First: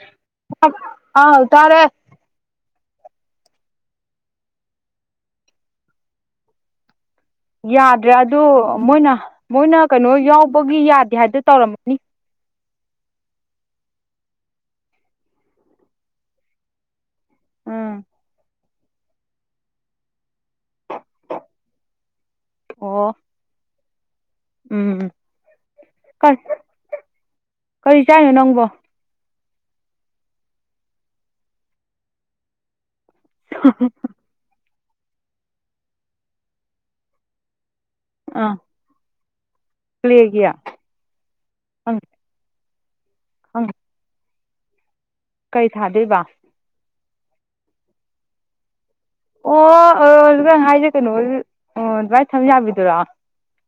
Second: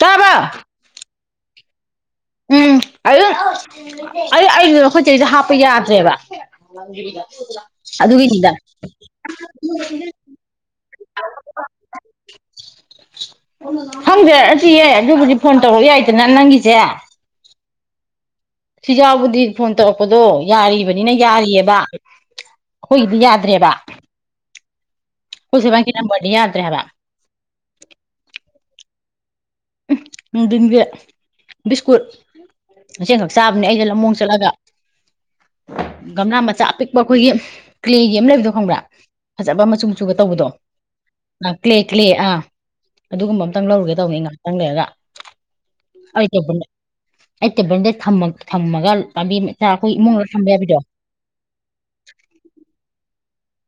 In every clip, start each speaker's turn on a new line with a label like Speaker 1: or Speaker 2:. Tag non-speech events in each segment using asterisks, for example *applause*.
Speaker 1: ꯇꯥꯔꯕ꯫
Speaker 2: ꯑ ꯇꯥꯔꯦ꯫
Speaker 1: ꯎꯝ ꯑꯗꯨ ꯑꯩ ꯑꯩꯗꯨꯗ ꯑꯩꯈꯣꯏ ꯆꯦꯗ ꯍꯥꯞꯄ ꯌꯥꯗ꯭ꯔꯦꯕ꯫
Speaker 2: ꯌꯥꯗ꯭ꯔꯦ ꯑꯗꯨ
Speaker 1: ꯑꯗꯨꯒꯤꯅꯤꯗ
Speaker 2: ꯃꯣꯏꯅ ꯃꯣꯏꯅ ꯀꯩꯅꯣ ꯌꯥꯎꯕꯒꯤ ꯌꯥ ꯗꯤ ꯍꯥꯏꯗ ꯇꯧꯔꯝꯃꯅꯤ꯫
Speaker 1: ꯈꯪꯖꯔꯛꯑꯁꯤꯌꯦ ꯑꯗꯨꯕꯨꯗꯤ ꯐꯣꯟ ꯇꯧꯔꯛ ꯌꯥꯏꯗꯅ ꯅꯪꯒꯤꯁꯦ
Speaker 2: ꯑꯝ
Speaker 1: ꯁꯤꯖꯥꯎꯕꯨꯗꯤ ꯐꯣꯟ ꯇꯧꯔꯛꯄꯗꯣ ꯌꯥꯔꯤꯕꯅꯤꯅ ꯌꯥꯔꯤꯑꯕ
Speaker 2: ꯑꯣ
Speaker 1: ꯑꯩꯈꯣꯏꯒꯤꯗꯤ ꯌꯥꯗ꯭ꯔꯦꯕ
Speaker 2: ꯎꯝ
Speaker 1: ꯄꯨꯦꯕꯥ ꯀꯅꯥ ꯃꯅꯤ ꯌꯥꯗ꯭ꯔꯦꯕ
Speaker 2: ꯀꯔꯤ ꯆꯥꯏꯅꯣ ꯅꯪꯕꯣ
Speaker 1: ꯎꯟꯕꯤ ꯕꯤꯁꯀꯨꯠ ꯃꯆꯦꯡꯈꯛ ꯆꯥꯕꯅꯦ ꯑꯩꯗ ꯂꯝꯃꯣꯡ ꯆꯠꯂꯒ ꯒꯝꯂꯥ ꯃꯆꯥ ꯑꯄꯤꯛꯄ ꯑꯩꯈꯣꯏꯒꯤ ꯀ꯭ꯂꯦꯒꯤ ꯑꯃ
Speaker 2: ꯑꯥ
Speaker 1: ꯂꯩꯕꯗꯣ ꯈꯪꯕ꯭ꯔꯥ ꯐꯖꯕ ꯃꯆꯨ ꯃꯆꯨꯒ
Speaker 2: ꯀ꯭ꯂꯦꯒꯤ
Speaker 1: ꯇꯧꯕꯗꯣ ꯑꯥ ꯀ꯭ꯂꯦ
Speaker 2: ꯑꯪ
Speaker 1: ꯀ꯭ꯂꯦ ꯑꯥ ꯑꯗꯨꯒꯨꯝꯕ ꯑꯃꯇꯪ
Speaker 2: ꯑꯪ
Speaker 1: ꯂꯧꯔꯨꯒꯦ ꯇꯧꯅꯤ ꯉꯍꯥꯛꯇꯪ ꯂꯩꯔꯒ
Speaker 2: ꯀꯩ ꯊꯥꯗꫭꯏꯕ꯫
Speaker 1: ꯑꯩ ꯑꯩ ꯇꯦꯕꯜꯗ ꯊꯝꯑ ꯊꯝꯃꯒ ꯄꯥꯝꯕꯤ ꯃꯆꯥ
Speaker 2: ꯑꯣ
Speaker 1: ꯑꯩꯈꯣꯏ ꯏꯃꯨꯡꯗ
Speaker 2: ꯑꯣ
Speaker 1: ꯊꯝꯕ
Speaker 2: ꯅꯪ
Speaker 1: ꯌꯥꯕꯤꯗꯣ
Speaker 2: ꯍꯥꯏꯁꯦ ꯀꯩꯅꯣ ꯑꯣ ꯑꯗꯨꯃꯥꯏꯅ ꯁꯝ ꯌꯥꯕꯤꯗꯨꯣꯏꯔꯣ꯫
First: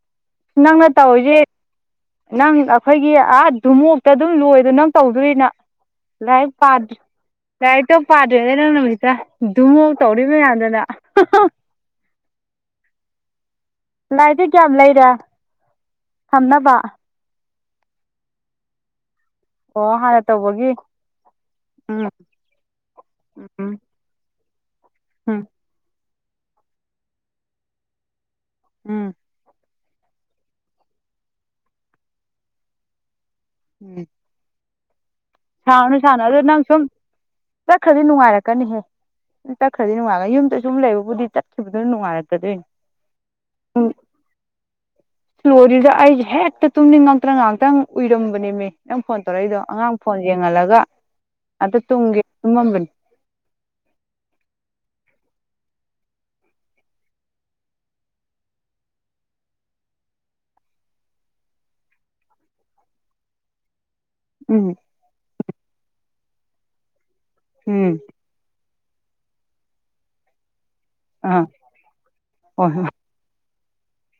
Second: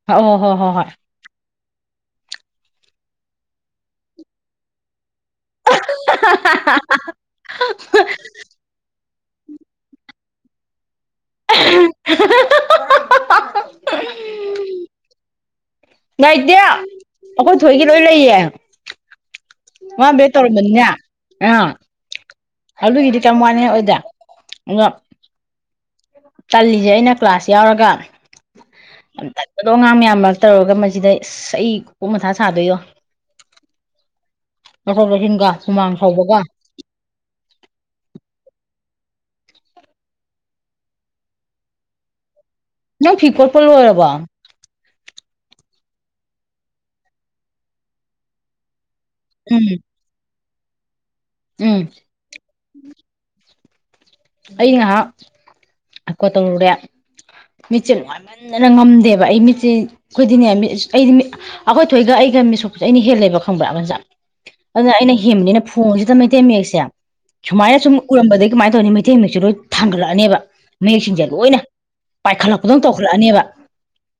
Speaker 1: ꯍꯣꯏ ꯍꯣꯏ ꯍꯣꯏ ꯍꯣꯏ ꯍꯣꯏ
Speaker 2: ꯅꯪꯅ ꯇꯧꯔꯤꯁꯦ ꯅꯪ ꯑꯩꯈꯣꯏꯒꯤ ꯑꯥ ꯗꯨꯃꯣꯛꯇ ꯑꯗꯨꯝ ꯂꯣꯏꯗꯣ ꯅꯪ ꯇꯧꯗꯣꯔꯤꯅ꯫ ꯂꯥꯏ ꯄꯥꯗ ꯂꯥꯏꯔꯤꯛꯇꯣ ꯄꯥꯗ꯭ꯔꯦꯗꯅꯅꯃꯤꯁ ꯗꯨꯃꯨꯛ ꯇꯧ ꯕꯤ ꯃꯌꯥꯝꯗꯅ
Speaker 1: *unintelligible*
Speaker 2: ꯂꯥꯏꯗꯤ ꯀꯌꯥꯝ ꯂꯩꯔꯦ꯫
Speaker 1: ꯉꯥꯏꯇꯦ
Speaker 2: ꯊꯝꯅꯕ
Speaker 1: ꯑꯩꯈꯣꯏ ꯊꯣꯏꯒꯤ ꯂꯣꯏ ꯂꯩꯌꯦ꯫
Speaker 2: ꯑꯣ
Speaker 1: ꯋꯥ
Speaker 2: ꯍꯥꯟꯅ
Speaker 1: ꯕꯦ
Speaker 2: ꯇꯧꯕꯒꯤ
Speaker 1: ꯇꯧꯔꯝꯑꯅꯤꯅꯦ ꯑꯥ꯫
Speaker 2: ꯎꯝ
Speaker 1: ꯑꯂꯨꯒꯤꯗꯤ ꯀꯔ ꯋꯥꯅꯤ
Speaker 2: ꯎꯝ
Speaker 1: ꯑꯣꯏꯗꯦ ꯑꯗꫭ
Speaker 2: ꯎꯝ
Speaker 1: ꯇꯜꯂꯤꯁꯦ ꯑꯩꯅ ꯀ꯭ꯂꯥꯁ ꯌꯥꯎꯔꯒ
Speaker 2: ꯎꯝ
Speaker 1: ꯑꯗꯣ ꯑꯉꯥꯡ ꯃꯌꯥꯝ ꯃꯔꯛ ꯇꯧꯔꯒ ꯃꯁꯤꯗ ꯑꯩ ꯀꯣꯛ ꯃꯊꯥ ꯁꯥꯗꯣꯏꯌꯣ꯫
Speaker 2: *inaudible*
Speaker 1: ꯍꯨꯃꯥꯡ
Speaker 2: ꯁꯥꯔꯅꯨ ꯁꯥꯅꯨ
Speaker 1: ꯁꯧꯕꯒ
Speaker 2: ꯑꯗꯣ ꯅꯪ ꯁꯨꯝ ꯆꯠꯈ꯭ꯔꯗꯤ ꯅꯨꯡꯉꯥꯏꯔꯛꯀꯅꯤꯍꯦ꯫ ꯆꯠꯈ꯭ꯔꯗꯤ ꯅꯨꯡꯉꯥꯏꯔꯅꯤ ꯌꯨꯝꯗ ꯁꯨꯝ ꯂꯩꯕꯕꯨꯗꯤ ꯆꯠꯈꯤꯕꯗꯨꯅ ꯅꯨꯡꯉꯥꯏꯔꯛꯀꯗꯣꯏꯅꯤ꯫
Speaker 1: ꯅꯪ ꯐꯤ ꯀꯣꯔꯂꯣꯏꯔꯕꫭ꯫
Speaker 2: ꯂꯣꯔꯤꯗ ꯑꯩꯁꯦ ꯍꯦꯛꯇ ꯇꯨꯝꯅꯤꯡ ꯉꯛꯇ ꯉꯥꯛꯇꯪ ꯎꯏꯔꯝꯕꯅꯦꯃꯤ ꯅꯪ ꯐꯣꯟ ꯇꯧꯔꯛꯏꯗꯣ
Speaker 1: ꯎꯝ
Speaker 2: ꯑꯉꯥꯡ ꯐꯣꯟ ꯌꯦꯡꯍꯜꯂꯒ
Speaker 1: ꯎꯝ
Speaker 2: ꯉꯇꯪ ꯇꯨꯝꯒꯦ ꯇꯨꯝꯃꯝꯕꯅꯤ꯫
Speaker 1: ꯑꯩ ꯉꯍꯥꯛ ꯑꯈꯋꯥꯠ ꯇꯧꯔꯨꯔꯦ꯫ ꯃꯤꯠꯁꯦ ꯂꯅꯨꯡꯉꯥꯏꯃꯟꯗꯅ ꯉꯝꯗꯦꯕ ꯑꯩ ꯃꯤꯠꯁꯦ ꯑꯩꯈꯣꯏꯗꯤꯅꯦ ꯑꯩꯗꯤ ꯃꯤ ꯑꯩꯈꯣꯏꯊꯣꯏꯒ ꯑꯩ ꯒ ꯃꯤꯁꯣꯄꯁꯦ ꯑꯩꯅ ꯍꯦꯜ ꯂꯩꯕ ꯈꯪꯕ꯭ꯔꯥꯕꯖꯥ
Speaker 2: ꯎꯝ
Speaker 1: ꯑꯗꯨꯅ ꯑꯩꯅ ꯍꯦꯟꯕꯅꯤꯅ ꯐꯣꯡꯁꯤꯗ ꯃꯩꯇꯩ ꯃꯌꯦꯛꯁꯦ ꯁꯨꯃꯥꯏꯅ
Speaker 2: ꯎꯝ
Speaker 1: ꯁꯨꯝ ꯎꯔꯝꯕꯗꯒꯤꯩ ꯀꯃꯥꯏꯅ ꯅꯤ ꯃꯩꯇꯩ ꯃꯌꯦꯛꯁꯨ ꯂꯣꯏ ꯊꯥꯡꯒꯠꯂꯛꯑꯅꯦꯕ ꯃꯌꯦꯛꯁꯤꯡꯁꯦ
Speaker 2: ꯑꯥ
Speaker 1: ꯂꯣꯏꯅ
Speaker 2: ꯍꯣꯏ
Speaker 1: ꯄꯥꯏꯈꯠꯂꯛꯄꯗꯧꯅ
Speaker 2: ꯍꯣꯏ
Speaker 1: ꯇꯧꯈꯠꯂꯛꯑꯅꯦꯕ꯫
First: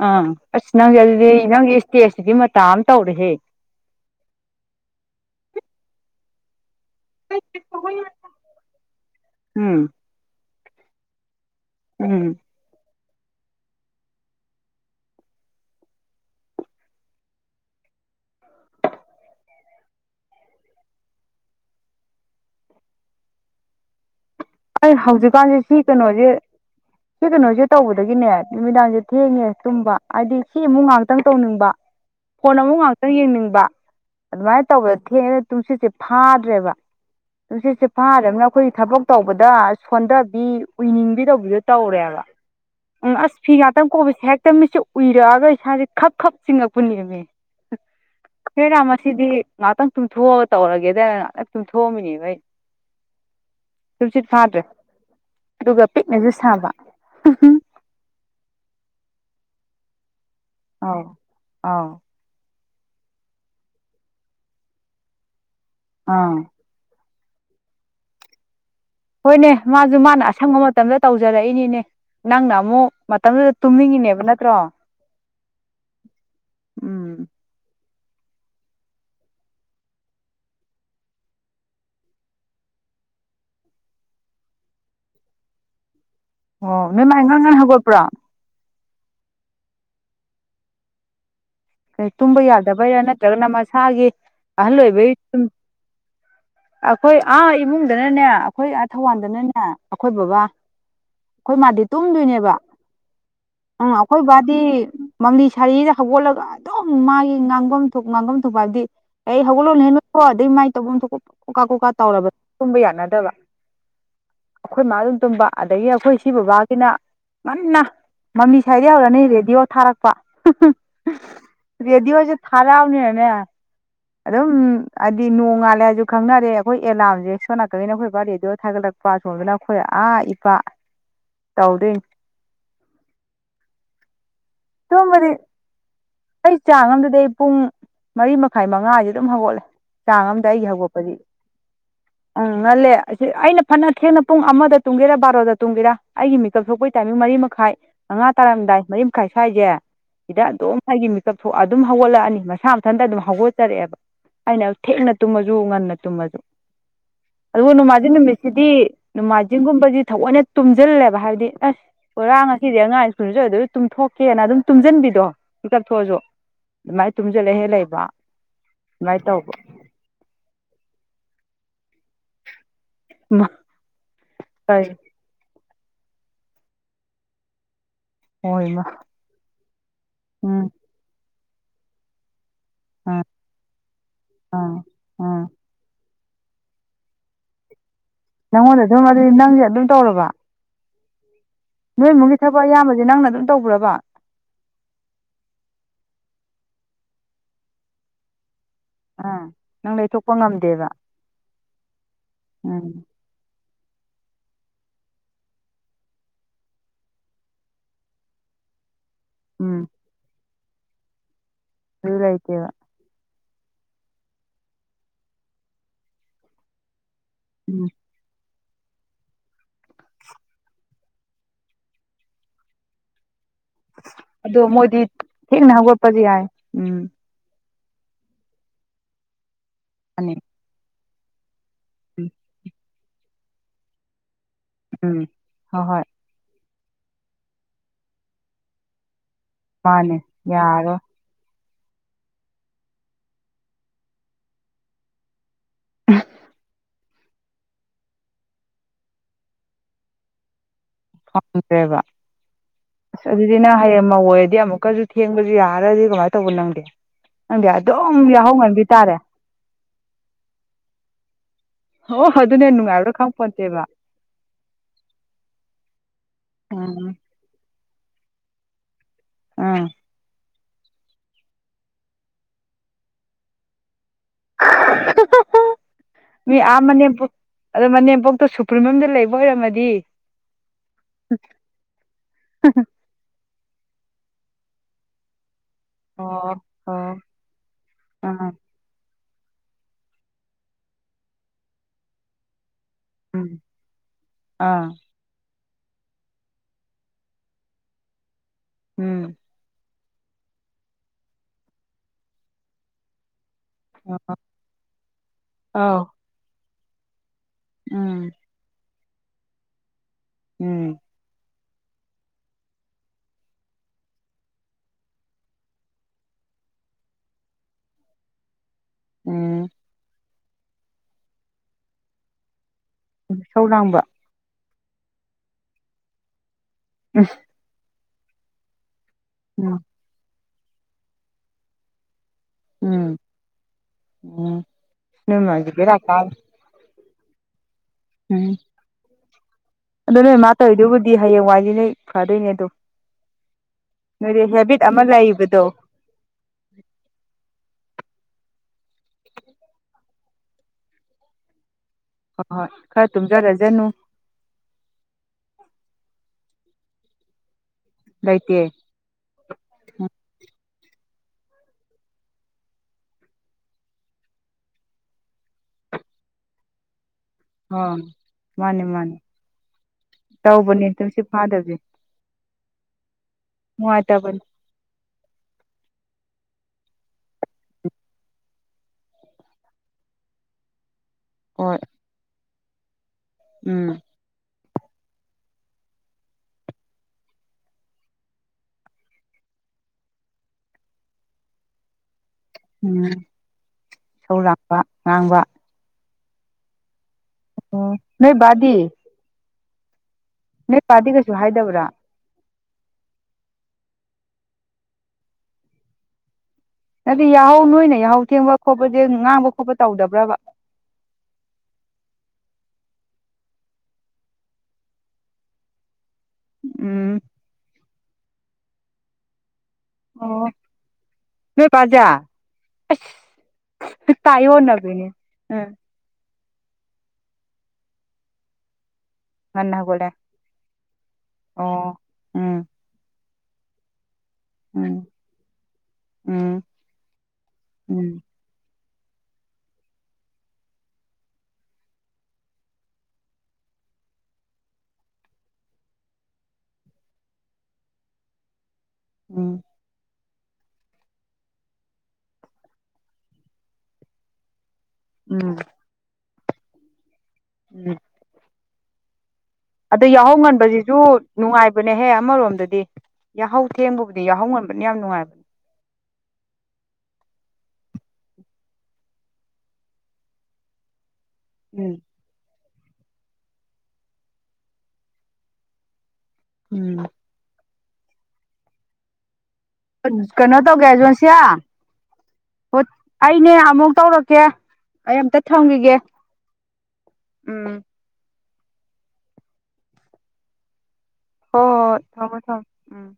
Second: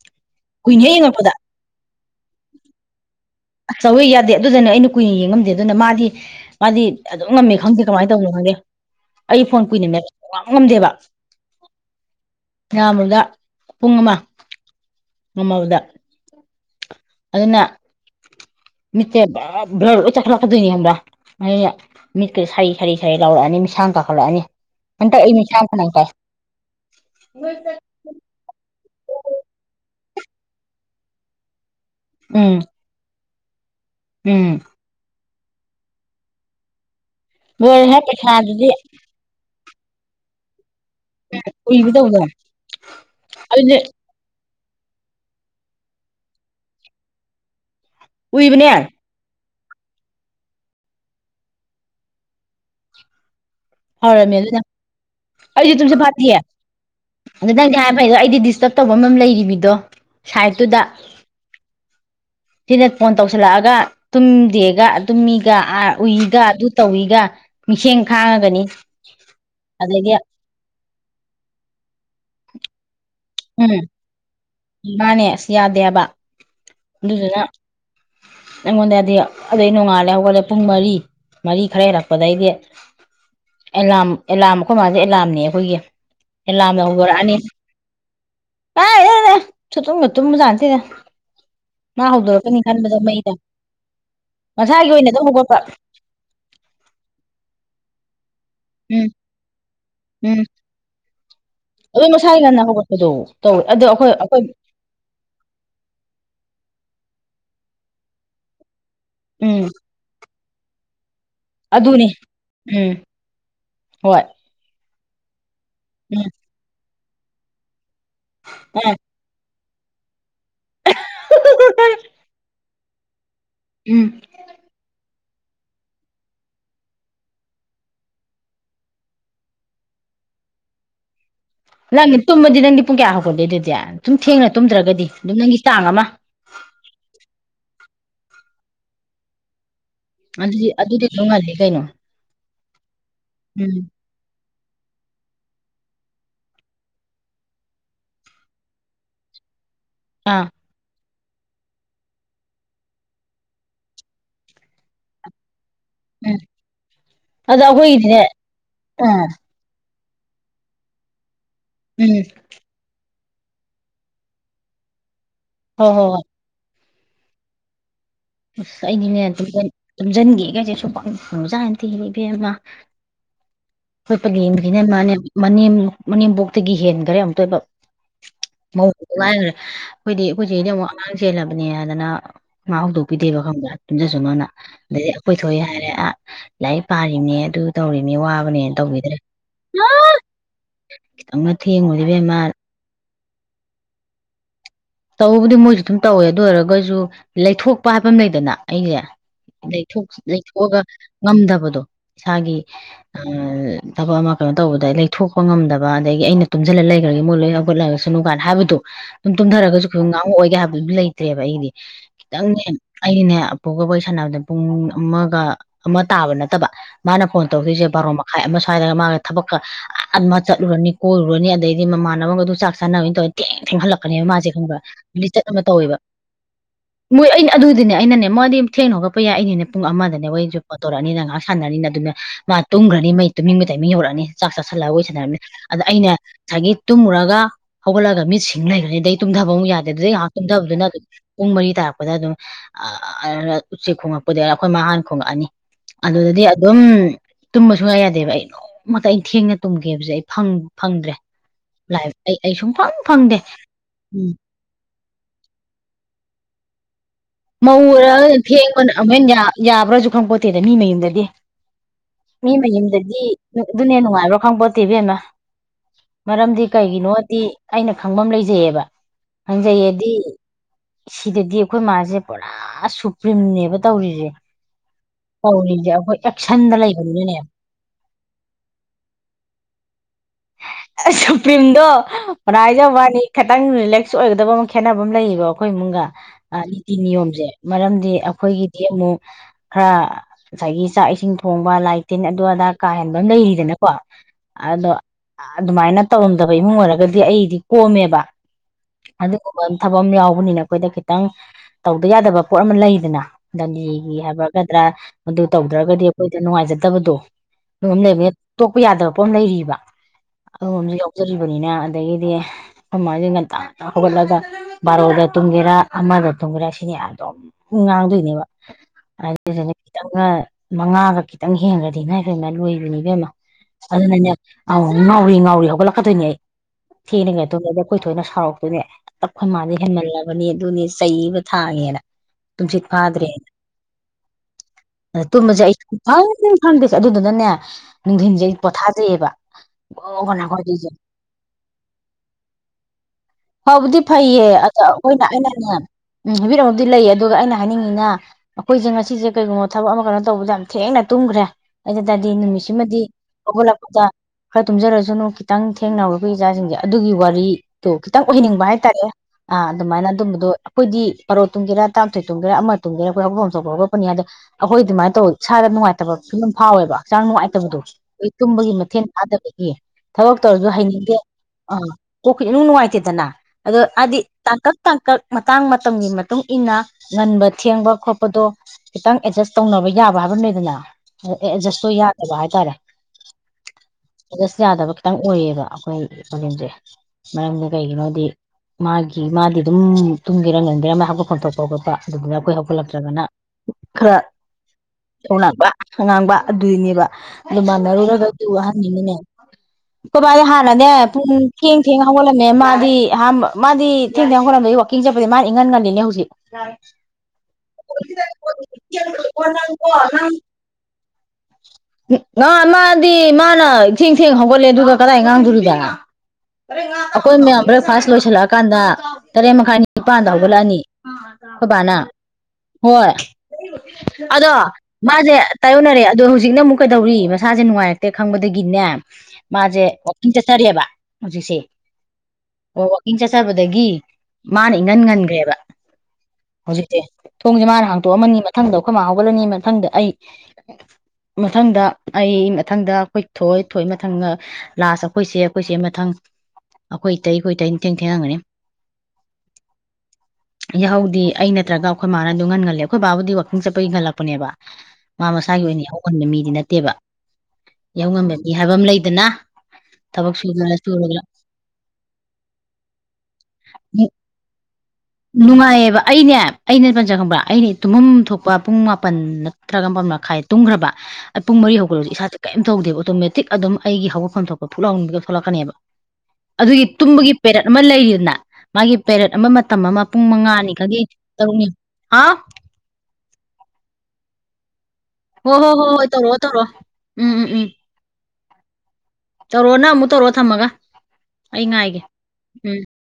Speaker 2: ꯑꯥ ꯑꯁ
Speaker 1: ꯀꯨꯏꯅ ꯍꯦꯛ
Speaker 2: ꯅꯪꯁꯦ ꯑꯗꯨꯗꯤ
Speaker 1: ꯌꯦꯡꯉꯛꯄꯗ
Speaker 2: ꯅꯪꯒꯤ ꯏꯁꯇꯦꯖꯇꯨꯒꯤ ꯃꯇꯥ ꯑꯃ ꯇꯧꯔꯦꯍꯦ꯫
Speaker 1: ꯑꯁ ꯆꯥꯎꯧꯋꯤ ꯌꯥꯗꯦ ꯑꯗꯨꯗꯅ ꯑꯩꯅ ꯀꯨꯏꯅ ꯌꯦꯡꯉꯝꯗꯦ ꯑꯗꯨꯅ ꯃꯥꯗꯤ ꯃꯥꯗꯤ ꯑꯗꯨꯝ ꯉꯝꯃꯦ ꯈꯪꯗꯦ ꯀꯃꯥꯏꯅ ꯇꯧꯅꯣ ꯈꯪꯗꯦ ꯑꯩ ꯐꯣꯟ
Speaker 2: ꯎꯝ
Speaker 1: ꯀꯨꯏꯅꯅꯦ ꯉꯝꯗꯦꯕ꯫
Speaker 2: ꯎꯝ꯫
Speaker 1: ꯑꯥꯃꯗ ꯄꯨꯡ ꯑꯃ ꯉꯝꯃꯕꯗ ꯑꯗꯨꯅ ꯃꯤꯠꯠꯇꯦ ꯕ꯭ꯂꯔ ꯑꯣꯏ ꯆꯠꯈꯠꯂꯛꯀꯗꯣꯏꯅꯤ꯭ꯔ ꯃꯤꯠꯀ ꯁꯥꯏ ꯁ ꯁꯥꯏ ꯂꯥꯎꯔꯛꯑꯅꯤ ꯏꯁꯥꯡ ꯄꯥꯈꯠꯂꯛꯑꯅꯤ
Speaker 2: ꯑꯩ ꯍꯧꯖꯤꯛꯀꯥꯟꯁꯦ ꯁꯤ ꯀꯩꯅꯣꯁꯦ ꯁꯤ ꯀꯩꯅꯣꯁꯦ ꯇꯧꯕꯗꯒꯤꯅꯦ ꯅꯨꯃꯤꯗꯥꯡꯁꯦ ꯊꯦꯡꯉꯦ ꯇꯨꯝꯕ ꯍꯥꯏꯗꯤ ꯁꯤ ꯑꯃꯨꯛ ꯉꯍꯥꯛꯇꯪ ꯇꯧꯅꯤꯡꯕ
Speaker 1: ꯎꯝ
Speaker 2: ꯐꯣꯟ ꯑꯃꯨꯛ ꯉꯥꯛꯍꯥꯛꯇꯪ ꯌꯦꯡꯅꯤꯡꯕ
Speaker 1: ꯎꯝ
Speaker 2: ꯑꯗꯨꯃꯥꯏꯅ ꯇꯧꯕꯗ ꯊꯦꯡꯉꯒ ꯅꯨꯡꯁꯤꯠꯁꯦ ꯐꯥꯗ꯭ꯔꯦꯕ ꯁꯤꯠꯁꯦ
Speaker 1: ꯂꯣꯏꯔꯦꯍꯦ
Speaker 2: ꯐꯥꯔꯕꯅꯤꯅ
Speaker 1: ꯄꯩꯈꯥꯗꯨꯗꯤ
Speaker 2: ꯑꯩꯈꯣꯏꯒꯤ ꯊꯕꯛ ꯇꯧꯕꯗ ꯁꯣꯟꯊꯕꯤ ꯎꯏꯅꯤꯡꯕꯤ ꯇꯧꯕꯤꯗꯣ
Speaker 1: ꯎꯏꯕ ꯇꯧꯕꯗꯣ
Speaker 2: ꯇꯧꯔꯦꯕ ꯎꯝ ꯑꯁ ꯐꯤ
Speaker 1: ꯑꯗꯨꯗꯤ
Speaker 2: ꯉꯥꯛꯇꯪ ꯀꯣꯁꯦ ꯍꯦꯛ ꯁꯝꯃꯤꯁꯦ ꯎꯏꯔꯛꯑꯒ ꯏꯁꯥꯥꯁꯦ ꯈꯞ ꯈꯞ ꯆꯤꯡꯉꯛꯄ ꯅꯦꯝꯃꯦ꯫
Speaker 1: ꯎꯏꯕꯅꯦ
Speaker 2: ꯑꯦꯔꯥ ꯃꯁꯤꯗꯤ ꯉꯍꯥꯛꯇꯪ ꯇꯨꯝꯊꯣꯛꯑꯒ ꯇꯧꯔꯒꯦꯗꯏꯔ ꯉꯥꯛꯇꯪ ꯇꯨꯝꯊꯣꯛꯑꯃꯤꯅꯦꯕꯩ꯫ ꯇꯨꯝꯁꯤꯠ ꯐꯥꯗ꯭ꯔꯦ꯫
Speaker 1: ꯑꯩꯁꯨ ꯑꯗꯨꯨꯝꯁꯦ
Speaker 2: ꯄꯤꯛꯅꯁꯨ
Speaker 1: ꯐꯥꯠꯇꯤꯑ
Speaker 2: ꯁꯥꯕ
Speaker 1: ꯑꯗꯣ ꯅꯪꯗꯤ ꯍꯥꯏ ꯐꯩꯗꯣ ꯑꯩꯗꯤ ꯗꯤꯁ ꯆꯞ ꯇꯧꯕ ꯃꯝ ꯂꯩꯔꯤꯕꯤꯗꯣ ꯁꯥꯏꯠꯇꯨꯗ꯫
Speaker 2: ꯑꯧ ꯑꯧ
Speaker 1: ꯁꯤꯅ ꯐꯣꯟ ꯇꯧꯁꯤꯜꯂꯛꯑꯒ ꯇꯨꯝꯗꯦꯒ ꯇꯨꯝꯃꯤꯒ ꯑ ꯎꯏꯒ
Speaker 2: ꯑꯥ
Speaker 1: ꯑꯗꯨ ꯇꯧꯏꯒ꯫ ꯃꯤꯁꯦꯡ ꯈꯥꯡꯉꯒꯅꯤ꯫
Speaker 2: ꯍꯣꯏꯅꯦ ꯃꯥꯁꯨ
Speaker 1: ꯑꯗꯒꯤ
Speaker 2: ꯃꯥꯅ ꯑꯁꯪꯕ ꯃꯇꯝꯗ ꯇꯧꯖꯔꯛꯏꯅꯤꯅꯦ ꯅꯪꯅ ꯑꯃꯨꯛ ꯃꯇꯝꯗꯨꯗ
Speaker 1: ꯎꯝ
Speaker 2: ꯇꯨꯝꯅꯤꯡꯉꯤꯅꯦꯕ ꯅꯠꯇ꯭ꯔꯣ
Speaker 1: ꯃꯥꯅꯦ ꯑꯁ ꯌꯥꯗꯦꯕ
Speaker 2: ꯎꯝ
Speaker 1: ꯑꯗꯨꯗꯨꯅ
Speaker 2: *unintelligible*
Speaker 1: ꯑꯩꯉꯣꯟꯗ ꯍꯥꯏꯗꯤ ꯑꯗꯨꯗꯩ ꯅꯣꯡꯉꯥꯜꯂꯦ ꯍꯧꯒꯠꯂꯦ ꯄꯨꯡ ꯃꯔꯤ ꯃꯔꯤ ꯈꯔ ꯍꯦꯜꯂꯛꯄꯗꯩꯗꯤ ꯑꯦꯂꯥꯝ ꯑꯦꯂꯥꯔꯝ ꯑꯩꯈꯣꯏ ꯃꯥꯜꯁꯦ ꯑꯦꯂꯥꯝꯅꯦ ꯑꯩꯈꯣꯏꯒꯤ ꯑꯦꯂ
Speaker 2: ꯑꯣ ꯅꯣꯏ
Speaker 1: ꯂꯔ
Speaker 2: ꯃꯥ
Speaker 1: ꯑꯅꯤ
Speaker 2: ꯉꯟ ꯉꯟ ꯍꯧꯒꯠꯄ꯭ꯔꯣ
Speaker 1: ꯇꯥꯏꯅꯦ ꯁꯠꯇꯨꯝꯁꯨꯠꯇꯨꯝ ꯆꯥꯟꯁꯤꯦꯅꯦ
Speaker 2: ꯀ ꯇꯨꯝꯕ ꯌꯥꯗꯕꯩꯔꯥ ꯅꯠꯇ꯭ꯔꯒꯅ ꯃꯁꯥꯒꯤ ꯑꯍꯜ
Speaker 1: ꯃꯁꯥꯒꯤ ꯑꯣꯏꯅ ꯑꯗꯨꯝ
Speaker 2: ꯑꯣꯏꯕꯩꯨꯝ
Speaker 1: ꯍꯧꯒꯠꯄ
Speaker 2: ꯑꯩꯈꯣꯏ ꯑꯥ ꯏꯃꯨꯡꯗꯅꯅꯦ ꯑꯩꯈꯣꯏ ꯑꯥ
Speaker 1: ꯎꯝ
Speaker 2: ꯊꯧꯕꯥꯜꯗꯅꯅꯦ ꯑꯩꯈꯣꯏ
Speaker 1: ꯎꯝ
Speaker 2: ꯕꯕꯥ ꯑꯩꯈꯣꯏ ꯃꯥꯗꯤ
Speaker 1: ꯑꯗꯨꯝ ꯃꯁꯥꯒꯤ
Speaker 2: ꯇꯨꯝꯗꯣꯏꯅꯦꯕ
Speaker 1: ꯉꯟꯅ ꯍꯧꯒꯠꯄꯗꯣ ꯇꯧꯋꯦ ꯑꯗꯣ
Speaker 2: ꯑꯝ ꯑꯩꯈꯣꯏ ꯕꯥꯗꯤ ꯃꯂꯤ ꯁꯥꯔꯤꯗ ꯍꯧꯒꯠꯂꯒ ꯁꯨꯝ ꯃꯥꯒꯤ ꯉꯥꯡꯐꯝ ꯊꯣꯛ ꯉꯥꯡꯐꯝ ꯊꯣꯛꯄ ꯍꯥꯏꯕꯗꯤ ꯑꯩ
Speaker 1: ꯎꯝ
Speaker 2: ꯍꯧꯒꯠꯂꯣꯟ ꯍꯦꯟꯕꯣ ꯑꯗꯗꯒꯤ ꯃꯥꯏ ꯇꯧꯐꯝ ꯊꯣꯛꯄ ꯀꯣꯀꯥ ꯀꯣꯀꯥ
Speaker 1: ꯑꯗꯨꯅꯤ
Speaker 2: ꯇꯧꯔꯕ ꯇꯨꯝꯕ
Speaker 1: ꯎꯝ
Speaker 2: ꯌꯥꯅꯗꯕ
Speaker 1: ꯍꯣꯏ
Speaker 2: ꯑꯩꯈꯣꯏ ꯃꯥꯥ ꯑꯗꯨꯝ ꯇꯨꯝꯕ ꯑꯗꯒꯤ ꯑꯩꯈꯣꯏ
Speaker 1: ꯎꯝ
Speaker 2: ꯁꯤ ꯕꯕꯥꯒꯤꯅ ꯉꯟꯅ ꯃꯃꯤ ꯁꯥꯏꯗ
Speaker 1: ꯑ
Speaker 2: ꯌꯧꯔꯅꯤ ꯔꯦꯗꯤꯑꯣ ꯊꯥꯔꯛꯄ ꯔꯦꯗꯤꯑꯣꯁꯦ ꯊꯥꯔꯛꯑꯕꯅꯤꯅꯅꯦ
Speaker 1: ꯎꯝ
Speaker 2: ꯑꯗꯨꯝ ꯍꯥꯏꯗꯤ ꯅꯣꯡꯉꯥꯜꯂꯦ ꯍꯥꯏꯁꯨ ꯈꯪꯅꯔꯦ ꯑꯩꯈꯣꯏ ꯑꯦꯂꯥꯝꯦ ꯁꯣ ꯅꯥꯀꯅꯤꯅ ꯑꯩꯈꯣꯏ ꯕꯥ ꯔꯦꯗꯤꯑꯣ ꯊꯥꯒꯠꯂꯛꯄ ꯁꯣꯗꯅ ꯑꯩꯈꯣꯏ ꯑ ꯏꯄꯥ ꯇꯧꯗꯣꯏꯅꯤ
Speaker 1: ꯅꯪꯅꯦ ꯇꯨꯝꯃꯗꯤ ꯅꯪꯗꯤ ꯄꯨꯡ ꯀꯌꯥ ꯍꯧꯒꯠꯗꯣꯏ ꯑꯗꯨꯗꯤ ꯁꯨꯝ ꯊꯦꯡꯅ ꯇꯨꯝꯗ꯭ꯔꯒꯗꯤ
Speaker 2: ꯇꯨꯝꯕꯗꯤ
Speaker 1: ꯑꯗꯨꯝ ꯅꯪꯒꯤ ꯇꯥꯡ ꯑꯃ
Speaker 2: ꯑꯩ ꯆꯥꯡ ꯑꯃꯗꯨꯗꯤ ꯑꯩ ꯄꯨꯡ ꯃꯔꯤ ꯃꯈꯥꯏ ꯃꯉꯥꯗꯤ ꯑꯗꯨꯝ ꯍꯧꯒꯠꯂꯦ ꯆꯥꯡ ꯑꯃꯗ
Speaker 1: ꯑꯗꯨꯗꯤ
Speaker 2: ꯑꯩꯒꯤ
Speaker 1: ꯑꯗꯨꯗꯤ
Speaker 2: ꯍꯧꯒꯠꯄꯗꯤ
Speaker 1: ꯑꯗꯨꯝ ꯉꯜꯂꯤ ꯀꯩꯅꯣ
Speaker 2: ꯑꯪ ꯉꯜꯂꯦ ꯑꯁꯤ ꯑꯩꯅ
Speaker 1: ꯎꯝ
Speaker 2: ꯐꯅ ꯊꯦꯡꯅ ꯄꯨꯡ ꯑꯃꯗ ꯇꯨꯝꯒꯦꯔꯥ ꯕꯥꯔꯣꯗ ꯇꯨꯝꯒꯦꯔꯥ ꯑꯩꯒꯤ ꯃꯤꯀꯞ ꯁꯣꯛꯄꯒꯤ ꯇꯥꯏꯃꯤꯡ ꯃꯔꯤ ꯃꯈꯥꯏ ꯃꯉꯥ ꯇꯥꯔꯝꯗꯥꯏ ꯃꯔꯤ ꯃꯈꯥꯏ ꯁ꯭ꯋꯥꯏꯁꯦ
Speaker 1: ꯑꯥ
Speaker 2: ꯆꯗꯥꯛꯗ ꯑꯩꯒꯤ ꯃꯤꯦꯀꯞ ꯊꯣꯛ ꯑꯗꯨꯝ ꯍꯧꯒꯠꯂꯛꯑꯅꯤ ꯃꯁꯥ ꯃꯊꯟꯇ ꯑꯗꯨꯝ ꯍꯧꯒꯠꯆꯔꯛꯑꯦꯕ ꯑꯩꯅ ꯊꯦꯡꯅ ꯇꯨꯝꯃꯁꯨ ꯉꯟꯅ ꯇ ꯑꯗꯨ
Speaker 1: ꯎꯝ ꯑꯗꯣ
Speaker 2: ꯑꯗꯨꯕꯨꯃ
Speaker 1: ꯑꯩꯈꯣꯏꯒꯤꯗꯤꯅꯦ
Speaker 2: ꯅꯨꯃꯤꯁꯤꯗꯤ
Speaker 1: ꯑꯥ
Speaker 2: ꯅꯃꯒꯨꯝꯕꯗꯤ ꯊꯑꯣꯏꯅ ꯇꯨꯝꯁꯤꯜꯂꯦꯕ ꯍꯥꯏꯕꯗꯤ ꯑꯁ
Speaker 1: ꯎꯝ
Speaker 2: ꯄꯨꯔꯥ ꯉꯁꯤꯗꯤ ꯑꯉꯥꯏ ꯁꯨꯁ ꯑꯗꯨ ꯇꯨꯝꯊꯣꯛꯀꯦꯅ ꯑꯗꯨꯝ ꯇꯨꯝꯁꯤꯟꯕꯤꯗꯣ ꯄꯤ
Speaker 1: ꯍꯣꯏ ꯍꯣꯏ
Speaker 2: ꯇꯞꯊꯣꯛꯑꯁꯨ
Speaker 1: ꯍꯣꯏ
Speaker 2: ꯑꯗꯨꯃꯥꯏꯅ ꯇꯨꯝꯁꯤꯜꯂꯦ ꯍꯦ ꯂꯩꯕ
Speaker 1: ꯑꯁ ꯑꯩꯅꯤꯅꯦ
Speaker 2: ꯑꯗꯨꯃꯥꯏꯅ
Speaker 1: ꯇꯨꯝ
Speaker 2: ꯇꯧꯕ
Speaker 1: ꯇꯨꯝꯁꯤꯟꯒꯦ ꯀꯩꯁꯦ ꯁꯨꯄ ꯅꯨꯡꯖꯥꯅ ꯊꯤꯂ ꯏꯕꯦꯝꯅ
Speaker 2: *unintelligible*
Speaker 1: ꯈꯣꯠꯄ ꯌꯦꯡꯕꯅꯤꯅ
Speaker 2: ꯀꯔꯤ
Speaker 1: ꯃꯥꯅ ꯃꯅꯦꯝ ꯃꯅꯦꯝꯕꯣꯛꯇꯒꯤ ꯍꯦꯟꯈꯔꯦ ꯑꯃꯝꯇ ꯑꯣꯏꯕ
Speaker 2: ꯍꯣꯏ ꯏꯃꯥ
Speaker 1: ꯅꯨꯡꯉꯥꯏꯈ꯭ꯔꯦ ꯑꯩꯈꯣꯏꯗꯤ
Speaker 2: ꯎꯝ
Speaker 1: ꯑꯩꯈꯣꯏꯁꯦꯗꯤ ꯑꯃꯨꯛ ꯑꯉꯥꯡ ꯆꯦꯜꯂꯕꯅꯦꯗꯅ ꯃꯥ
Speaker 2: ꯑꯥ
Speaker 1: ꯍꯧꯗꯣꯛꯄꯤꯗꯦꯕ ꯈꯪꯗ ꯁꯨꯝꯖ ꯁꯅꯅ
Speaker 2: ꯑꯥ
Speaker 1: ꯑꯗꯩ ꯑꯩꯈꯣꯏ
Speaker 2: ꯑꯥ
Speaker 1: ꯊꯣꯛꯏꯦ ꯍꯥꯏꯔꯦ ꯑ ꯂꯥꯏꯛ ꯄꯥꯔꯤꯅꯦ ꯑꯗꯨ ꯇꯧꯔꯤꯅꯦ ꯋꯥꯕꯅꯦ
Speaker 2: ꯅꯪꯉꯣꯟꯗ ꯑꯗꯨꯝ ꯑꯗꯨꯗꯤ ꯅꯪꯁꯦ ꯑꯗꯨꯝ ꯇꯧꯨꯔꯕ
Speaker 1: ꯎ
Speaker 2: ꯅꯣꯏꯃꯨꯛꯒꯤ ꯊꯕꯛ ꯑꯌꯥꯝꯕꯁꯦ ꯅꯪꯅ ꯑꯗꯨꯝ ꯇꯧꯕ꯭ꯔꯕ
Speaker 1: ꯇꯧꯕꯕꯨꯗꯤ ꯃꯣꯏꯁꯨ ꯑꯗꯨꯝ ꯇꯧꯋꯦ ꯑꯗꯨ ꯑꯣꯏꯔꯒꯁꯨ ꯂꯩꯊꯣꯛꯄ ꯍꯥꯏꯐꯝ ꯑꯃ ꯂꯩꯗꯅ ꯑꯩꯁꯦ
Speaker 2: ꯑꯥ ꯅꯪ ꯂꯩꯊꯣꯛꯄ
Speaker 1: ꯂꯩꯊꯣꯛꯑꯒ
Speaker 2: ꯉꯝꯗꯦꯕ
Speaker 1: ꯉꯝꯗꯕꯗꯣ ꯏꯁꯥꯒꯤ
Speaker 2: ꯎꯝ
Speaker 1: ꯑ ꯊꯕꯛ ꯑꯃ ꯀꯩꯅꯣ ꯇꯧꯕꯗ ꯂꯩꯊꯣꯛꯄ ꯉꯝꯗꯕ ꯑꯗꯒꯤ ꯑꯩꯅ ꯇꯨꯝꯁꯤꯜꯂ ꯂꯩꯈ꯭ꯔꯒꯦ ꯃꯣꯏ ꯂꯣꯏ ꯍꯧꯒꯠꯂꯒꯁꯨ ꯨ ꯀꯥꯏꯅ ꯍꯥꯏꯕꯗꯣ ꯑꯗꯨꯝ
Speaker 2: ꯎꯝ
Speaker 1: ꯇꯨꯝꯊꯔꯒꯁꯨꯝ ꯉꯥꯡꯉꯧꯑꯣꯏꯒꯦ ꯍꯥꯏꯕꯗꯨ ꯑꯗꯨꯝ ꯂꯩꯇ꯭ꯔꯦꯕ ꯑꯩꯗꯤ
Speaker 2: ꯑꯗꯨ
Speaker 1: ꯈꯤꯇꯪꯅꯦ
Speaker 2: ꯂꯩꯇꯦꯕ
Speaker 1: ꯑꯩꯅꯦ ꯄꯨꯀ ꯋꯥꯔꯤꯣꯏ ꯁꯥꯟꯅꯕꯗ ꯄꯨꯡ ꯑꯃꯒ ꯑꯃ ꯇꯥꯕ ꯅꯠꯇꯕ ꯃꯥꯅ ꯐꯣꯟ ꯇꯧꯗꯔꯤꯣꯏꯁꯦ
Speaker 2: ꯎꯝ
Speaker 1: ꯕꯥꯔꯣ ꯃꯈꯥꯏ ꯑꯃꯁꯨ ꯁ꯭ꯋꯥꯏꯗꯒ ꯃꯥꯒ ꯊꯕꯛꯀ ꯑ ꯑꯃ ꯆꯠꯂꯨꯔꯅꯤ ꯀꯣꯏꯔꯨꯔꯅꯤ ꯑꯗꯩꯗꯤ ꯃꯃꯥꯟꯅꯕꯒ ꯑꯗꯨ ꯆꯥꯛ ꯁꯥꯟꯅꯕꯅꯤꯅ ꯇꯧ ꯊꯦꯡ ꯊꯦꯡꯍꯜꯂꯛꯀꯅꯦꯕ ꯃꯥꯁꯦ
Speaker 2: ꯑꯗꯣ
Speaker 1: ꯈꯪꯕ꯭ꯔ
Speaker 2: ꯃꯣꯏꯗꯤ
Speaker 1: ꯂꯤꯆꯠ ꯑꯃ
Speaker 2: ꯊꯦꯡꯅ
Speaker 1: ꯇꯧꯋꯦꯕ
Speaker 2: ꯍꯧꯒꯠꯄꯁꯨ ꯌꯥꯏ ꯎꯝ
Speaker 1: ꯃꯣꯏ ꯑꯩꯅ ꯑꯗꯨ ꯑꯗꯨꯅꯦ ꯑꯩꯅꯅꯦ ꯃꯣꯏꯗꯤ ꯊꯦꯡꯅ ꯍꯧꯒꯠꯄ ꯌꯥꯏ ꯑꯩꯅꯤꯅꯦ ꯄꯨꯡ ꯑꯃꯗꯅꯦ
Speaker 2: ꯃꯥꯅꯤ
Speaker 1: ꯃꯈꯣꯏꯁꯨ ꯇꯧꯛꯅꯤꯅ ꯁꯥꯟꯅꯅꯤꯅ ꯑꯗꯨꯅ
Speaker 2: ꯎꯝ
Speaker 1: ꯃꯥ ꯇꯨꯝꯈ꯭ꯔꯅꯤ ꯃꯩ ꯇꯨꯝꯅꯤꯡꯕ ꯇꯥꯏꯃꯤꯡ ꯌꯧꯔꯛꯑꯅꯤ ꯆꯥꯛ ꯆꯥꯥꯁꯜꯂꯑꯑꯣꯣꯏꯁꯤꯅ
Speaker 2: ꯎꯝ
Speaker 1: ꯍꯥꯏꯔꯕꯅꯤ ꯑꯗ
Speaker 2: ꯍꯣꯏ ꯍꯣꯏ
Speaker 1: ꯑꯩꯅ ꯉꯁꯥꯏꯒꯤ ꯇꯨꯝꯃꯨꯔꯒ ꯍꯧꯒꯠꯂꯒ ꯃꯤ ꯁꯤꯡꯅꯈꯅꯤ ꯑꯗꯩ ꯇꯨꯝꯊꯕ ꯑꯃꯨꯛ ꯌꯥꯗꯦ ꯑꯗꯨꯗꯩ
Speaker 2: ꯃꯥꯅꯦ
Speaker 1: ꯉꯥꯏꯍꯥꯛ ꯇꯨꯝꯊꯕꯗꯨꯅ
Speaker 2: ꯌꯥꯔꯣꯏ
Speaker 1: ꯑꯗꯨꯝ ꯄꯨꯡ ꯃꯔꯤ ꯇꯥꯔꯛꯄꯗ ꯑꯗꯨꯝ ꯎꯆꯦꯛ ꯈꯣꯡꯉꯛꯄꯗ ꯑꯣꯏꯔ ꯑꯩꯈꯣꯏ ꯃꯥꯟ ꯈꯣꯡꯉꯛꯑꯅꯤ ꯑꯗꯨꯗꯗꯤ ꯑꯗꯨꯝ ꯇꯨꯝꯕ ꯁꯨꯡꯉꯌꯥ ꯌꯥꯗꯦꯕ ꯑꯩ ꯅꯣꯝꯃꯛꯇ ꯑꯩꯅ ꯊꯦꯡꯅ ꯇꯨꯝꯒꯦꯕꯁꯦ ꯑꯩ ꯐꯪꯕ
Speaker 2: ꯐꯪꯗ꯭ꯔꯦꯕ
Speaker 1: ꯁꯨꯡꯐꯪ
Speaker 2: ꯑꯁ
Speaker 1: ꯐꯪꯗꯦ
Speaker 2: ꯑꯗꯨꯗꯤ ꯅꯪ ꯍꯌꯦꯡꯃꯛ
Speaker 1: ꯎꯝ
Speaker 2: ꯑꯣꯏꯔꯗꯤ ꯑꯃꯨꯛ ꯀꯁꯨ ꯊꯦꯡꯒꯁꯨ ꯌꯥꯔꯗꯤ ꯀꯃꯥꯏꯅ ꯇꯧꯕ ꯅꯪꯗꯦ
Speaker 1: ꯃꯧꯔ ꯊꯦꯡꯕꯅ ꯌꯥꯕ꯭ꯔꯁꯨ ꯈꯪꯄꯣꯠꯇꯦꯗ ꯃꯤ ꯃꯌꯨꯝꯗꯗꯤ
Speaker 2: ꯑꯣ
Speaker 1: ꯃꯤ
Speaker 2: ꯑꯗꯨꯅꯦ ꯅꯨꯡꯉꯥꯏꯕ꯭ꯔꯥ
Speaker 1: ꯃꯌꯨꯝꯗꯗꯤ
Speaker 2: ꯈꯪꯄꯣꯟꯇꯦꯕ
Speaker 1: ꯑꯗꯨꯅꯦ ꯅꯨꯡꯉꯥꯏꯕ꯭ꯔꯣ ꯈꯪꯕꯣꯠꯇꯦꯕꯦꯝꯃ ꯃꯔꯝꯗꯤ
Speaker 2: ꯎꯝ
Speaker 1: ꯀꯩꯒꯤꯅꯣꯗꯤ ꯑꯩꯅ ꯈꯪꯐꯝ ꯂꯩꯖꯩꯌꯦꯕ
Speaker 2: ꯎꯝ
Speaker 1: ꯈꯪꯖꯩꯌꯦꯗꯤ ꯁꯤꯗꯗꯤ ꯑꯩꯈꯣꯏ ꯃꯥꯁꯦ ꯄꯨꯔꯥ ꯁꯨꯄ꯭ꯔꯤꯝꯅꯦꯕ ꯇꯧꯔꯤꯁꯦ ꯍꯅꯤꯡꯖ
Speaker 2: ꯃꯤ ꯑꯥ ꯃꯅꯦꯝꯄꯣꯛ ꯑꯗꯣ ꯃꯅꯦꯝꯄꯣꯛꯇꯣ ꯁꯨꯄ꯭ꯔꯤꯕꯝꯗ ꯂꯩꯕ ꯑꯣꯏꯔꯝꯃꯗꯤ
Speaker 1: ꯁꯨꯄ꯭ꯔꯤꯝꯗꯣ ꯔꯖꯕꯥꯅꯤ ꯈꯤꯇꯪ ꯔꯤꯂꯦꯛꯁ ꯑꯣꯏꯒꯗꯕ ꯑꯃ ꯈꯦꯠꯅꯕ ꯑꯃ ꯂꯩꯌꯦꯕꯀꯣ ꯑꯩꯈꯣꯏ ꯏꯃꯨꯡꯒ
Speaker 2: ꯑꯣ
Speaker 1: ꯅꯤꯇꯤ
Speaker 2: ꯑꯣ
Speaker 1: ꯅꯤꯌꯣꯝꯁꯦ ꯃꯔꯝꯗꯤ
Speaker 2: ꯑꯥ
Speaker 1: ꯑꯩꯈꯣꯏꯒꯤꯗꯤ ꯑꯃꯨꯛ ꯈꯔ ꯉꯁꯥꯏꯒꯤ ꯆꯥꯛ ꯏꯁꯤꯡ ꯊꯣꯡꯕ ꯂꯥꯏ ꯇꯤꯟ ꯑꯗꯨ ꯑꯗꯥ ꯀꯥ ꯍꯦꯟꯗꯅ
Speaker 2: ꯎꯝ
Speaker 1: ꯂꯩꯔꯤꯗꯅꯀꯣ
Speaker 2: ꯑꯥ
Speaker 1: ꯑꯗꯣ ꯑꯗꯨꯃꯥꯏꯅ ꯇꯧꯔꯝꯗꯕ ꯏꯃꯨꯡ ꯑꯣꯏꯔꯒꯗꯤ ꯑꯩꯗꯤ ꯀꯣꯝꯃꯦꯕ
Speaker 2: ꯎꯝ
Speaker 1: ꯑꯗꯨꯒꯨꯝꯕ ꯊꯕꯛ ꯑꯃ ꯌꯥꯎꯕꯅꯤꯅ ꯑꯩꯈꯣꯏꯗ ꯈꯤꯇꯪ ꯇꯧꯗ ꯌꯥꯗꯕ ꯄꯣꯠ ꯑꯃ ꯂꯩꯗꯅ ꯗꯅꯦꯒꯤ ꯍꯥꯏꯕꯔꯛꯒꯗ꯭ꯔꯥ ꯃꯗꯨ
Speaker 2: ꯑꯥꯎ
Speaker 1: ꯇꯧꯗ꯭ꯔꯒꯗꯤ ꯑꯩꯈꯣꯏꯗ ꯅꯨꯡꯉꯥꯏꯖꯗꯕꯗꯣ ꯝ ꯂꯩꯕꯅꯤ
Speaker 2: ꯎꯝ
Speaker 1: ꯇꯣꯛꯄ ꯌꯥꯗꯕ ꯄꯣ ꯑꯃ ꯂꯩꯔꯤꯕ ꯑꯣꯝꯁꯨ
Speaker 2: ꯎꯝ
Speaker 1: ꯌꯥꯎꯖꯔꯤꯕ ꯅꯤꯅ ꯑꯗꯒꯤꯗꯤ ꯐꯁꯤ ꯉꯟꯇꯥ ꯉꯟ ꯍꯧꯒꯠꯂꯒ ꯕꯥꯔꯣꯗ ꯇꯨꯝꯒꯦꯔꯥ ꯑꯃꯗ ꯇꯨꯝ ꯈꯈ꯭ꯔꯥ ꯁꯤꯅꯦ ꯑꯗꯨꯝ ꯉꯥꯡꯗꯣꯏꯅꯦꯕ
Speaker 2: ꯎꯝ
Speaker 1: ꯑꯗꯨꯗꯨꯅ ꯈꯤꯇꯪꯒ ꯃꯉꯥꯒ ꯈꯤꯇꯪ ꯍꯦꯟꯒ꯭ꯔꯗꯤꯅ ꯑꯩꯈꯣꯏꯃ ꯂꯣꯏ ꯀꯩꯅ
Speaker 2: ꯏꯁꯧ ꯂꯥꯡꯕ
Speaker 1: ꯑꯗꯨꯅꯅꯦ ꯑ ꯉꯥꯎꯔꯤ ꯉꯥꯎꯔꯤ ꯍꯧꯒꯠꯂꯛꯀꯗꯣꯏꯅꯦ ꯑꯩ ꯊꯦꯡꯅꯉꯩꯗꯅꯦꯗ ꯑꯩꯈꯣꯏ ꯊꯣꯏꯅ ꯁꯥꯎꯔꯛꯇꯣꯏꯅꯦꯞꯈꯣꯏ ꯃꯥꯜꯅ
Speaker 2: ꯎꯝ
Speaker 1: ꯍꯦꯟꯃꯜꯂꯕꯅꯤꯅ ꯑꯗꯨꯅꯦ ꯆꯩꯕ ꯊꯥꯡꯉꯦꯅ ꯇꯨꯝꯁꯤꯠ
Speaker 2: ꯎꯝ
Speaker 1: ꯐꯥꯗ꯭ꯔꯦꯅ
Speaker 2: ꯎꯝ
Speaker 1: ꯑ
Speaker 2: ꯅꯣꯏ
Speaker 1: ꯇꯨꯝꯕꯁꯦ
Speaker 2: ꯃꯥꯗꯤ
Speaker 1: ꯑꯩ
Speaker 2: ꯕꯦꯔꯥ ꯀꯥꯔꯦ
Speaker 1: ꯐꯪꯗꯦ ꯑꯗꯨꯗꯨꯅꯅꯦ ꯅꯨꯡꯊꯤꯟꯁꯦ ꯑꯩ ꯄꯣꯊꯥꯖꯩꯑꯕ ꯒꯣ
Speaker 2: ꯑ
Speaker 1: ꯒꯣ
Speaker 2: ꯅꯣꯏ ꯃꯥꯥ
Speaker 1: ꯅꯥꯀꯣꯡꯁꯦ
Speaker 2: ꯇꯧꯔꯤꯗꯨꯕꯨꯗꯤ ꯍꯌꯦꯡ ꯋꯥꯏꯗꯤ ꯅꯣꯏ ꯐꯗꯣꯏꯅꯦ ꯑꯗꯣ
Speaker 1: ꯍꯕꯨꯗꯤ
Speaker 2: ꯅꯣꯏꯗꯤ
Speaker 1: ꯐꯩꯌꯦ ꯑꯗꯣ
Speaker 2: ꯍꯦꯕꯤꯠ ꯑꯃ
Speaker 1: ꯑꯩꯈꯣꯏꯅ ꯑꯩꯅ
Speaker 2: ꯂꯩꯕꯗꯣ
Speaker 1: ꯎꯝ ꯍꯥꯏꯕꯤꯔꯝꯃꯕꯨꯗꯤ ꯂꯩ ꯑꯗꯨꯒ ꯑꯩꯅ ꯍꯥꯏꯅꯤꯡꯉꯤꯅ ꯑꯩꯈꯣꯏꯁꯦ ꯉꯁꯤꯁꯦ ꯀꯩꯒꯨꯝꯕ ꯊꯕꯛ ꯑꯃ ꯀꯩꯅꯣ ꯇꯧꯕꯗ ꯌꯥꯝ ꯊꯦꯡꯅ ꯇꯨꯝꯈ꯭ꯔꯦ ꯑꯗꯨꯗ ꯇꯗꯤ
Speaker 2: ꯍꯣꯏ ꯍꯣꯏ
Speaker 1: ꯅꯨꯃꯤꯠꯁꯤꯃꯗꯤ
Speaker 2: ꯈꯔ ꯇꯨꯝꯖꯔꯖꯅꯨ
Speaker 1: ꯍꯧꯒꯠꯂꯛꯄꯗ ꯈꯔ ꯇꯨꯝꯖꯔꯁꯨꯅꯨ ꯈꯤꯇꯪ ꯊꯦꯡꯅꯕꯅꯕ ꯑꯩꯈꯣꯏ ꯏꯆꯥꯁꯤꯡꯁꯦ ꯑꯗꯨꯒꯤ ꯋꯥꯔꯤ ꯑꯗꯨꯣ ꯈꯤꯇꯪ
Speaker 2: ꯂꯩꯇꯦ
Speaker 1: ꯑꯣꯏꯍꯟꯅꯤꯡꯕ ꯍꯥꯏꯇꯥꯔꯦ ꯑ ꯑꯗꯨꯃꯥꯏꯅ ꯑꯗꯨꯝꯕꯗꯣ ꯑꯩꯈꯣꯏꯗꯤ ꯄꯔꯣ ꯇꯨꯝꯒꯦꯔꯥꯔꯥꯊꯣꯏ ꯇꯒꯦꯥ ꯑꯃ ꯇꯨꯝꯒꯦꯔ ꯑꯩꯈꯣꯏ ꯑꯄꯐꯝꯆ ꯆꯥꯎꯄꯒ ꯈꯣꯠꯄꯅꯤ ꯑꯗ ꯑꯩꯈꯣꯏ ꯑꯗꯨꯃꯥꯏꯅ ꯇꯧꯋ ꯅꯨꯡꯉꯥꯏꯇꯕ ꯐ ꯑꯗꯨꯝ ꯐꯥꯎꯋꯦꯕ ꯍꯛꯆꯥꯡ ꯅꯨꯡꯉꯥꯏꯇꯕꯗꯣ
Speaker 2: ꯑꯥ
Speaker 1: ꯑꯩ ꯇꯨꯝꯕꯒꯤ
Speaker 2: ꯃꯥꯅꯤ
Speaker 1: ꯃꯊꯦꯜ
Speaker 2: ꯃꯥꯅꯤ
Speaker 1: ꯊꯕꯛ ꯇꯧꯔꯁꯨ
Speaker 2: ꯇꯧꯕꯅꯦ
Speaker 1: ꯍꯩꯅꯤꯡꯗꯦ
Speaker 2: ꯇꯨꯝꯁꯤꯠ
Speaker 1: ꯑ
Speaker 2: ꯐꯥꯗꯕꯁꯦ
Speaker 1: ꯀꯣꯛ ꯅꯨꯡ ꯅꯨꯡꯉꯥꯏꯇꯦꯗꯅ ꯑꯗꯣ ꯍꯥꯏꯗꯤ
Speaker 2: ꯅꯨꯡꯉꯥꯏꯇꯕꯅꯤ
Speaker 1: ꯇꯥꯡꯀꯛ ꯇꯥꯡꯀꯛ ꯃꯇꯥꯡ ꯃꯇꯝꯒꯤ ꯃꯇꯨꯡ ꯏꯟꯅ ꯉꯟꯕ ꯊꯦꯡꯕ ꯈꯣꯠꯄꯗꯣ ꯈꯤꯇꯪ ꯑꯦꯗꯖꯁ ꯇꯧꯅꯕ ꯌꯥꯕ ꯍꯥꯏꯕꯅꯦꯗꯅ ꯑꯦ
Speaker 2: ꯍꯣꯏ
Speaker 1: ꯖꯁꯇꯣ ꯌꯥꯗꯕ ꯍꯥꯏꯇꯥꯔꯦ
Speaker 2: ꯎꯝ
Speaker 1: ꯑꯁ ꯌꯥꯗꯕ ꯈꯤꯇꯪ ꯑꯣꯏꯌꯦꯕ ꯑꯩꯈꯣꯏꯒꯤ ꯄ꯭ꯔꯣꯕ꯭ꯂꯦꯝꯁꯦ ꯃꯔꯝꯗꯤ ꯀꯩꯒꯤꯅꯣꯗꯤ ꯃꯥꯒꯤ ꯃꯥꯗꯤ ꯑꯗꯨꯝ ꯇꯨꯝꯒꯦꯔ ꯉꯟꯒꯦꯔ ꯍꯥꯞꯒꯠꯐꯝꯣꯟ ꯊꯣꯛꯄ ꯈꯣꯠꯄ ꯑꯗꯨꯗꯨ ꯀꯣꯏ
Speaker 2: ꯎꯝ
Speaker 1: ꯍꯥꯥꯎꯄꯖ꯭ꯔꯕ ꯅ ꯈꯔ
Speaker 2: ꯏꯁꯧ ꯂꯥꯡꯕ ꯉꯥꯡꯕ
Speaker 1: ꯁꯧꯅꯕ ꯉꯥꯡꯕ ꯑꯗꯨꯏꯅꯦꯕ ꯑꯗꯨ
Speaker 2: ꯑꯣ
Speaker 1: ꯃꯥꯟꯅꯔꯨꯔꯒ
Speaker 2: ꯅꯣꯏ ꯕꯥꯗꯤ
Speaker 1: ꯑꯗꯨꯟ ꯀꯕꯥ
Speaker 2: ꯅꯣꯏ
Speaker 1: ꯍꯥꯟꯅꯗꯦ
Speaker 2: ꯕꯥꯗꯤ
Speaker 1: ꯄꯨꯡ
Speaker 2: ꯀꯩꯁꯨ
Speaker 1: ꯀ
Speaker 2: ꯍꯥꯏꯗꯕ꯭ꯔꯥ
Speaker 1: ꯊꯦꯡ ꯍꯥ ꯅꯦ ꯃꯥꯗꯤ ꯑ ꯃꯥꯗꯤ ꯊꯦꯡꯅꯩꯈꯠꯂꯝꯗꯏ ꯋꯥꯀꯤꯡ ꯆꯠꯄꯗꯤ ꯃꯥ ꯏꯪꯍꯟꯒꯅꯤꯅꯦ ꯍꯧꯖꯤꯛ
Speaker 2: ꯅꯠꯇꯦ ꯌꯥꯍꯧ ꯅꯣꯏꯅ ꯌꯥꯍꯧ ꯊꯦꯡꯕ ꯈꯣꯠꯄꯁꯦ ꯉꯥꯡꯕ ꯈꯣꯠꯄ ꯇꯧꯗꯕ꯭ꯔꯕ
Speaker 1: *unintelligible* ꯎ ꯑ ꯃꯥꯗꯤ ꯃꯥꯅ ꯊꯊꯦꯡ ꯊꯦꯡ ꯍꯧꯒꯠꯂꯦ ꯑꯗꯨꯒ ꯀꯗꯥꯏ ꯉꯥꯡꯗꯣꯔꯤꯗꯅ
Speaker 2: ꯎꯝ
Speaker 1: ꯑꯩꯈꯣꯏ ꯃꯌꯥꯝ ꯕ꯭ꯔꯦꯛꯐꯥꯁ ꯂꯣꯏꯁꯤꯜꯂꯛꯑꯀꯥꯟꯗ ꯇꯔꯦꯠ ꯃꯈꯥꯏꯅꯤ ꯅꯤꯄꯥꯟꯗ
Speaker 2: ꯑꯣ
Speaker 1: ꯍꯧꯒꯠꯂꯛꯑꯅꯤ
Speaker 2: ꯅꯣꯏ
Speaker 1: ꯕꯥꯅ
Speaker 2: ꯕꯥꯖꯦ ꯑꯁ
Speaker 1: ꯍꯣꯏ ꯑꯗꯣ
Speaker 2: ꯇꯥꯏꯌꯣꯟꯅꯕꯤꯅꯤ
Speaker 1: ꯃꯥꯁꯦ
Speaker 2: ꯎꯝ
Speaker 1: ꯇꯥꯏꯌꯧꯅꯔꯦ ꯑꯣ ꯍꯧꯖꯤꯛ ꯍꯧꯖꯤꯛꯅ ꯑꯃꯨꯛ ꯀꯩꯗꯧꯔꯤ ꯃꯁꯥꯁꯦ ꯅꯨꯡꯉꯥꯏꯔꯛꯇꯦ ꯈꯪꯕꯗꯒꯤꯅꯦ
Speaker 2: ꯉꯟꯅ
Speaker 1: ꯃꯥꯁꯦ
Speaker 2: ꯍꯧꯒꯠꯂꯦ
Speaker 1: ꯋꯀꯤꯡ ꯆꯠꯆꯔꯤꯦꯕ ꯍꯧꯖꯤꯛꯁꯦ
Speaker 2: ꯑꯣ ꯎꯝ
Speaker 1: ꯋꯥꯀꯤꯡꯠ ꯆꯕꯗꯒ ꯃꯥꯅ ꯏꯪꯈꯟ
Speaker 2: ꯎꯝ
Speaker 1: ꯉꯟꯈ꯭ꯔꯦꯕ
Speaker 2: ꯎꯝ
Speaker 1: ꯍꯧꯖꯤꯛꯁꯦ ꯊꯣꯡꯁꯦ ꯃꯥꯅ
Speaker 2: ꯎꯝ
Speaker 1: ꯍꯥꯡꯇꯣꯛꯑꯝꯃ ꯃꯊꯪꯗ ꯈꯃꯥꯡ ꯍꯧꯒꯠꯂꯅꯤ ꯃꯊꯪꯗ ꯑꯩ ꯃꯊꯪꯗ ꯑꯩ ꯃꯊꯪꯗ ꯑꯩꯈꯣꯏ ꯊꯣꯏ ꯊꯣꯏ ꯃꯊꯪ ꯂꯥꯁ ꯑꯩꯈꯣꯏꯁꯦ ꯑꯩꯈꯣꯏꯁꯦ ꯃꯊꯪ ꯑꯩꯈꯣꯏ ꯏꯇꯩ ꯑꯩꯈꯣꯏ ꯏꯇꯩꯊꯦꯡ ꯊꯦꯡꯅꯒꯅꯤ
Speaker 2: ꯎꯝ
Speaker 1: ꯌꯥꯍꯧꯗꯤ ꯑꯩ ꯅꯠꯇ꯭ꯔꯒ ꯑꯩꯈꯣꯏ ꯃꯥꯃꯅ ꯑꯗꯨꯝ ꯈꯟꯒꯜꯂꯦ ꯑꯩꯈꯣꯏ ꯕꯥꯕꯨꯗꯤ ꯋꯥꯋꯥꯛꯀꯤꯡ ꯆꯠꯄꯒꯤ ꯏ ꯈꯠꯂꯛꯄꯅꯦꯕ ꯃꯥ
Speaker 2: ꯎꯝ
Speaker 1: ꯃꯁꯥꯒꯤ ꯑꯣꯏꯅ ꯌꯧ ꯉꯟꯕ ꯃꯤꯗꯤ ꯅꯠꯇꯦꯕ ꯏꯧ ꯉꯟꯕ ꯃꯤ ꯍꯥꯏꯕ ꯑꯃ ꯂꯩꯗꯅ
Speaker 2: ꯑꯗ
Speaker 1: ꯊꯕꯛ
Speaker 2: ꯌꯥꯎꯍꯧ
Speaker 1: ꯁꯨꯒꯦꯔꯥ
Speaker 2: ꯉꯟꯕꯁꯤꯁꯨ
Speaker 1: ꯁꯨꯔꯣꯏꯒꯦꯔꯥ
Speaker 2: ꯅꯨꯡꯉꯥꯏꯕꯅꯦꯍꯦ ꯑꯃꯔꯣꯝꯗꯗꯤ ꯌꯥꯍꯧ ꯊꯦꯡꯕꯕꯨꯗꯤ ꯌꯥꯍꯧ ꯉꯝꯕꯅ ꯌꯥꯝ ꯅꯨꯡꯉꯥꯏꯕꯅꯦ
Speaker 1: ꯑꯩꯅꯦ ꯑꯩꯅ ꯖ ꯈꯪꯕ꯭ꯔꯥ ꯑꯩꯅ ꯇꯨꯝꯐꯝ ꯊꯣꯛꯄ ꯄꯨꯡ ꯃꯥꯄꯟ ꯅꯠꯇ꯭ꯔꯒ ꯃꯥꯄꯜ ꯃꯈꯥꯏ ꯇꯨꯝꯈ꯭ꯔꯕ ꯄꯨꯡ ꯃꯔꯤ ꯍꯧꯈ꯭ꯔꯁꯨ ꯏꯁꯥꯁꯦ ꯀꯩꯝ ꯇꯧꯗꯦꯕ ꯑꯣꯇꯣꯃꯦꯇꯤꯛ ꯑꯗꯨꯝ ꯑꯩꯒꯤ ꯍꯧꯒꯠꯐꯝ ꯊꯣꯛꯄ ꯐꯨꯠꯂꯥꯎꯅꯤꯡꯕꯒ ꯊꯣꯛꯂꯛꯀꯅꯦꯕ ꯑꯗꯨꯒꯤ
Speaker 2: ꯎꯝ
Speaker 1: ꯇꯨꯝꯕꯒꯤ ꯄꯦꯔꯠ ꯑꯃ ꯂꯩꯔꯤꯗꯅ ꯃꯥꯒꯤ ꯄꯦꯔꯠ ꯑꯃ ꯃꯇꯝ ꯑꯃ ꯄꯨꯡ
Speaker 2: ꯀꯩꯅꯣ
Speaker 1: ꯃꯉꯥꯅꯤ ꯈꯪꯗꯦ
Speaker 2: ꯇꯧꯒꯦꯖꯣꯟꯁꯤꯌꯥ
Speaker 1: ꯇꯔꯨꯛꯅꯤ ꯍꯥ
Speaker 2: ꯑꯩꯅꯦ ꯑꯃꯨꯛ ꯇꯧꯔꯛ ꯑꯣꯀꯦ ꯑꯩ ꯑꯝꯇ
Speaker 1: ꯍꯣ ꯍꯣ ꯍꯣ
Speaker 2: ꯊꯝꯈꯤꯒꯦ
Speaker 1: ꯍꯣꯏ ꯇꯧꯔꯛꯑꯣ
Speaker 2: ꯎꯝ
Speaker 1: ꯇ ꯔꯣꯅꯥ ꯑꯃꯨꯛꯇ ꯔꯣ ꯊ ꯃꯒ
Speaker 2: ꯍ ꯊꯃꯣ ꯊꯃ ꯎꯝ